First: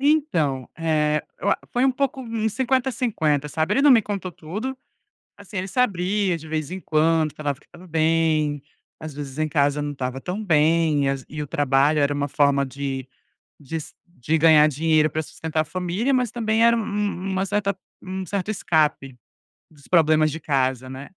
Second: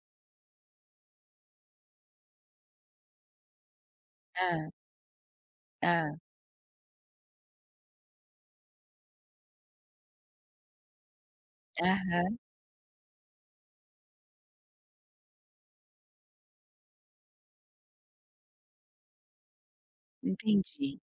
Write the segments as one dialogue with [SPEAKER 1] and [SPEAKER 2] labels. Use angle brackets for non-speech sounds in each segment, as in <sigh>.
[SPEAKER 1] Então, eh, eu a foi um pouco uns 50, 50, sabe. Ele não me contou
[SPEAKER 2] Hã.
[SPEAKER 1] tudo, assim, ele se
[SPEAKER 2] Hã.
[SPEAKER 1] abria de vez em quando, falava que estava bem, às vezes em casa não estava tão bem, e as ve e o trabalho era uma
[SPEAKER 2] Aham.
[SPEAKER 1] forma de de se de ganhar dinheiro pra sustentar a família, mas também era um um uma certa um certo escape dos problemas de casa,
[SPEAKER 2] Entendi.
[SPEAKER 1] né.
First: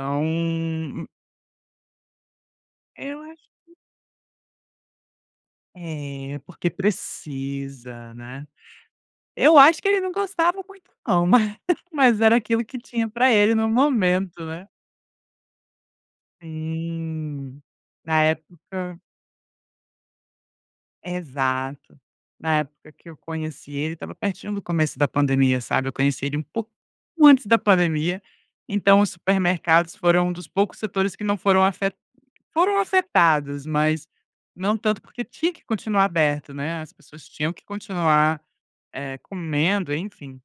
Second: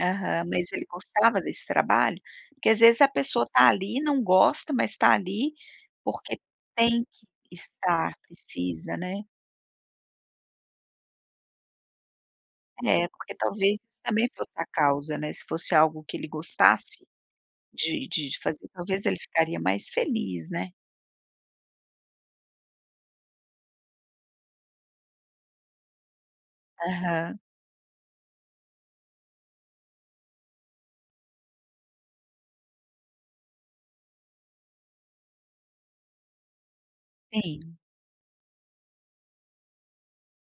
[SPEAKER 2] Aham, mas ele gostava desse trabalho? Porque às vezes a
[SPEAKER 1] Eu acho
[SPEAKER 2] pessoa tá ali, não gosta, mas tá ali
[SPEAKER 1] É,
[SPEAKER 2] porque
[SPEAKER 1] porque
[SPEAKER 2] tem que
[SPEAKER 1] precisa,
[SPEAKER 2] estar,
[SPEAKER 1] né.
[SPEAKER 2] precisa, né.
[SPEAKER 1] Eu acho que ele não gostava muito não, mas mas era aquilo que tinha
[SPEAKER 2] É,
[SPEAKER 1] pra
[SPEAKER 2] porque
[SPEAKER 1] ele no
[SPEAKER 2] talvez isso também
[SPEAKER 1] momento,
[SPEAKER 2] fosse
[SPEAKER 1] né?
[SPEAKER 2] a causa, né. Se fosse algo que ele gostasse
[SPEAKER 1] Sim.
[SPEAKER 2] de
[SPEAKER 1] Na
[SPEAKER 2] de fazer
[SPEAKER 1] época
[SPEAKER 2] talvez ele ficaria mais feliz, né.
[SPEAKER 1] Exato. Na época que eu conheci ele, estava pertinho do começo da pandemia, sabe. Eu conheci ele um po
[SPEAKER 2] Aham.
[SPEAKER 1] antes da pandemia. Então os supermercados foram um dos poucos setores que não foram foram afe foram afetados, mas não tanto, porque tinha que continuar aberto, né. As pessoas tinham que
[SPEAKER 2] Sim.
[SPEAKER 1] continuar, eh, comendo, enfim.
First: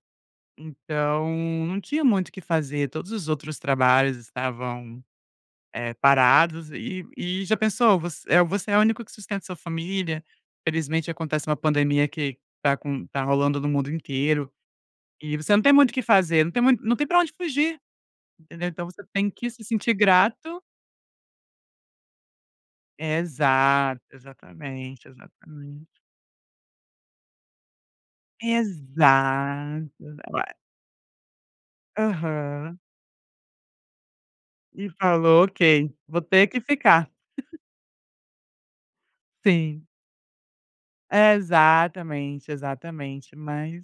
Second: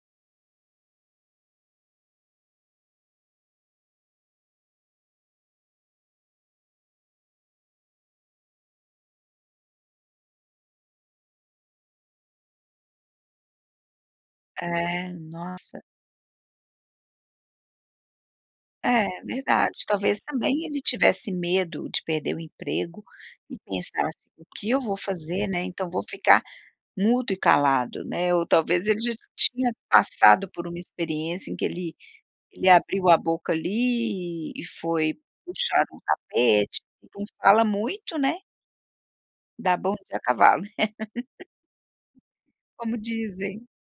[SPEAKER 1] Então, não tinha muito o que fazer, todos os outros trabalhos estavam, eh, parados. E e já pensou, voc eh, você é o único que sustenta sua família, infelizmente acontece uma pandemia que tá con tá rolando no mundo inteiro
[SPEAKER 2] É,
[SPEAKER 1] e você não tem
[SPEAKER 2] nossa.
[SPEAKER 1] muito o que fazer, não tem mui não tem pra onde fugir, entendeu. Então você
[SPEAKER 2] É,
[SPEAKER 1] tem que se
[SPEAKER 2] verdade,
[SPEAKER 1] sentir
[SPEAKER 2] talvez
[SPEAKER 1] grato.
[SPEAKER 2] também ele tivesse medo de perder o emprego e
[SPEAKER 1] Exato,
[SPEAKER 2] pensasse: "O que eu vou
[SPEAKER 1] exatamente,
[SPEAKER 2] fazer, né, então
[SPEAKER 1] exatamente.
[SPEAKER 2] vou ficar mudo e calado", né. Ou talvez ele já tinha
[SPEAKER 1] Exato.
[SPEAKER 2] passado por uma experiência em que ele ele
[SPEAKER 1] Aham.
[SPEAKER 2] abriu a boca ali e e
[SPEAKER 1] E
[SPEAKER 2] foi
[SPEAKER 1] falou
[SPEAKER 2] puxar
[SPEAKER 1] "Ok,
[SPEAKER 2] um
[SPEAKER 1] vou ter que
[SPEAKER 2] tapete,
[SPEAKER 1] ficar".
[SPEAKER 2] então
[SPEAKER 1] <chuckles>
[SPEAKER 2] fala muito, né. Dá
[SPEAKER 1] Sim.
[SPEAKER 2] bom dia a cavalo. <laughs>
[SPEAKER 1] Exatamente,
[SPEAKER 2] Como
[SPEAKER 1] exatamente.
[SPEAKER 2] dizem.
[SPEAKER 1] Mas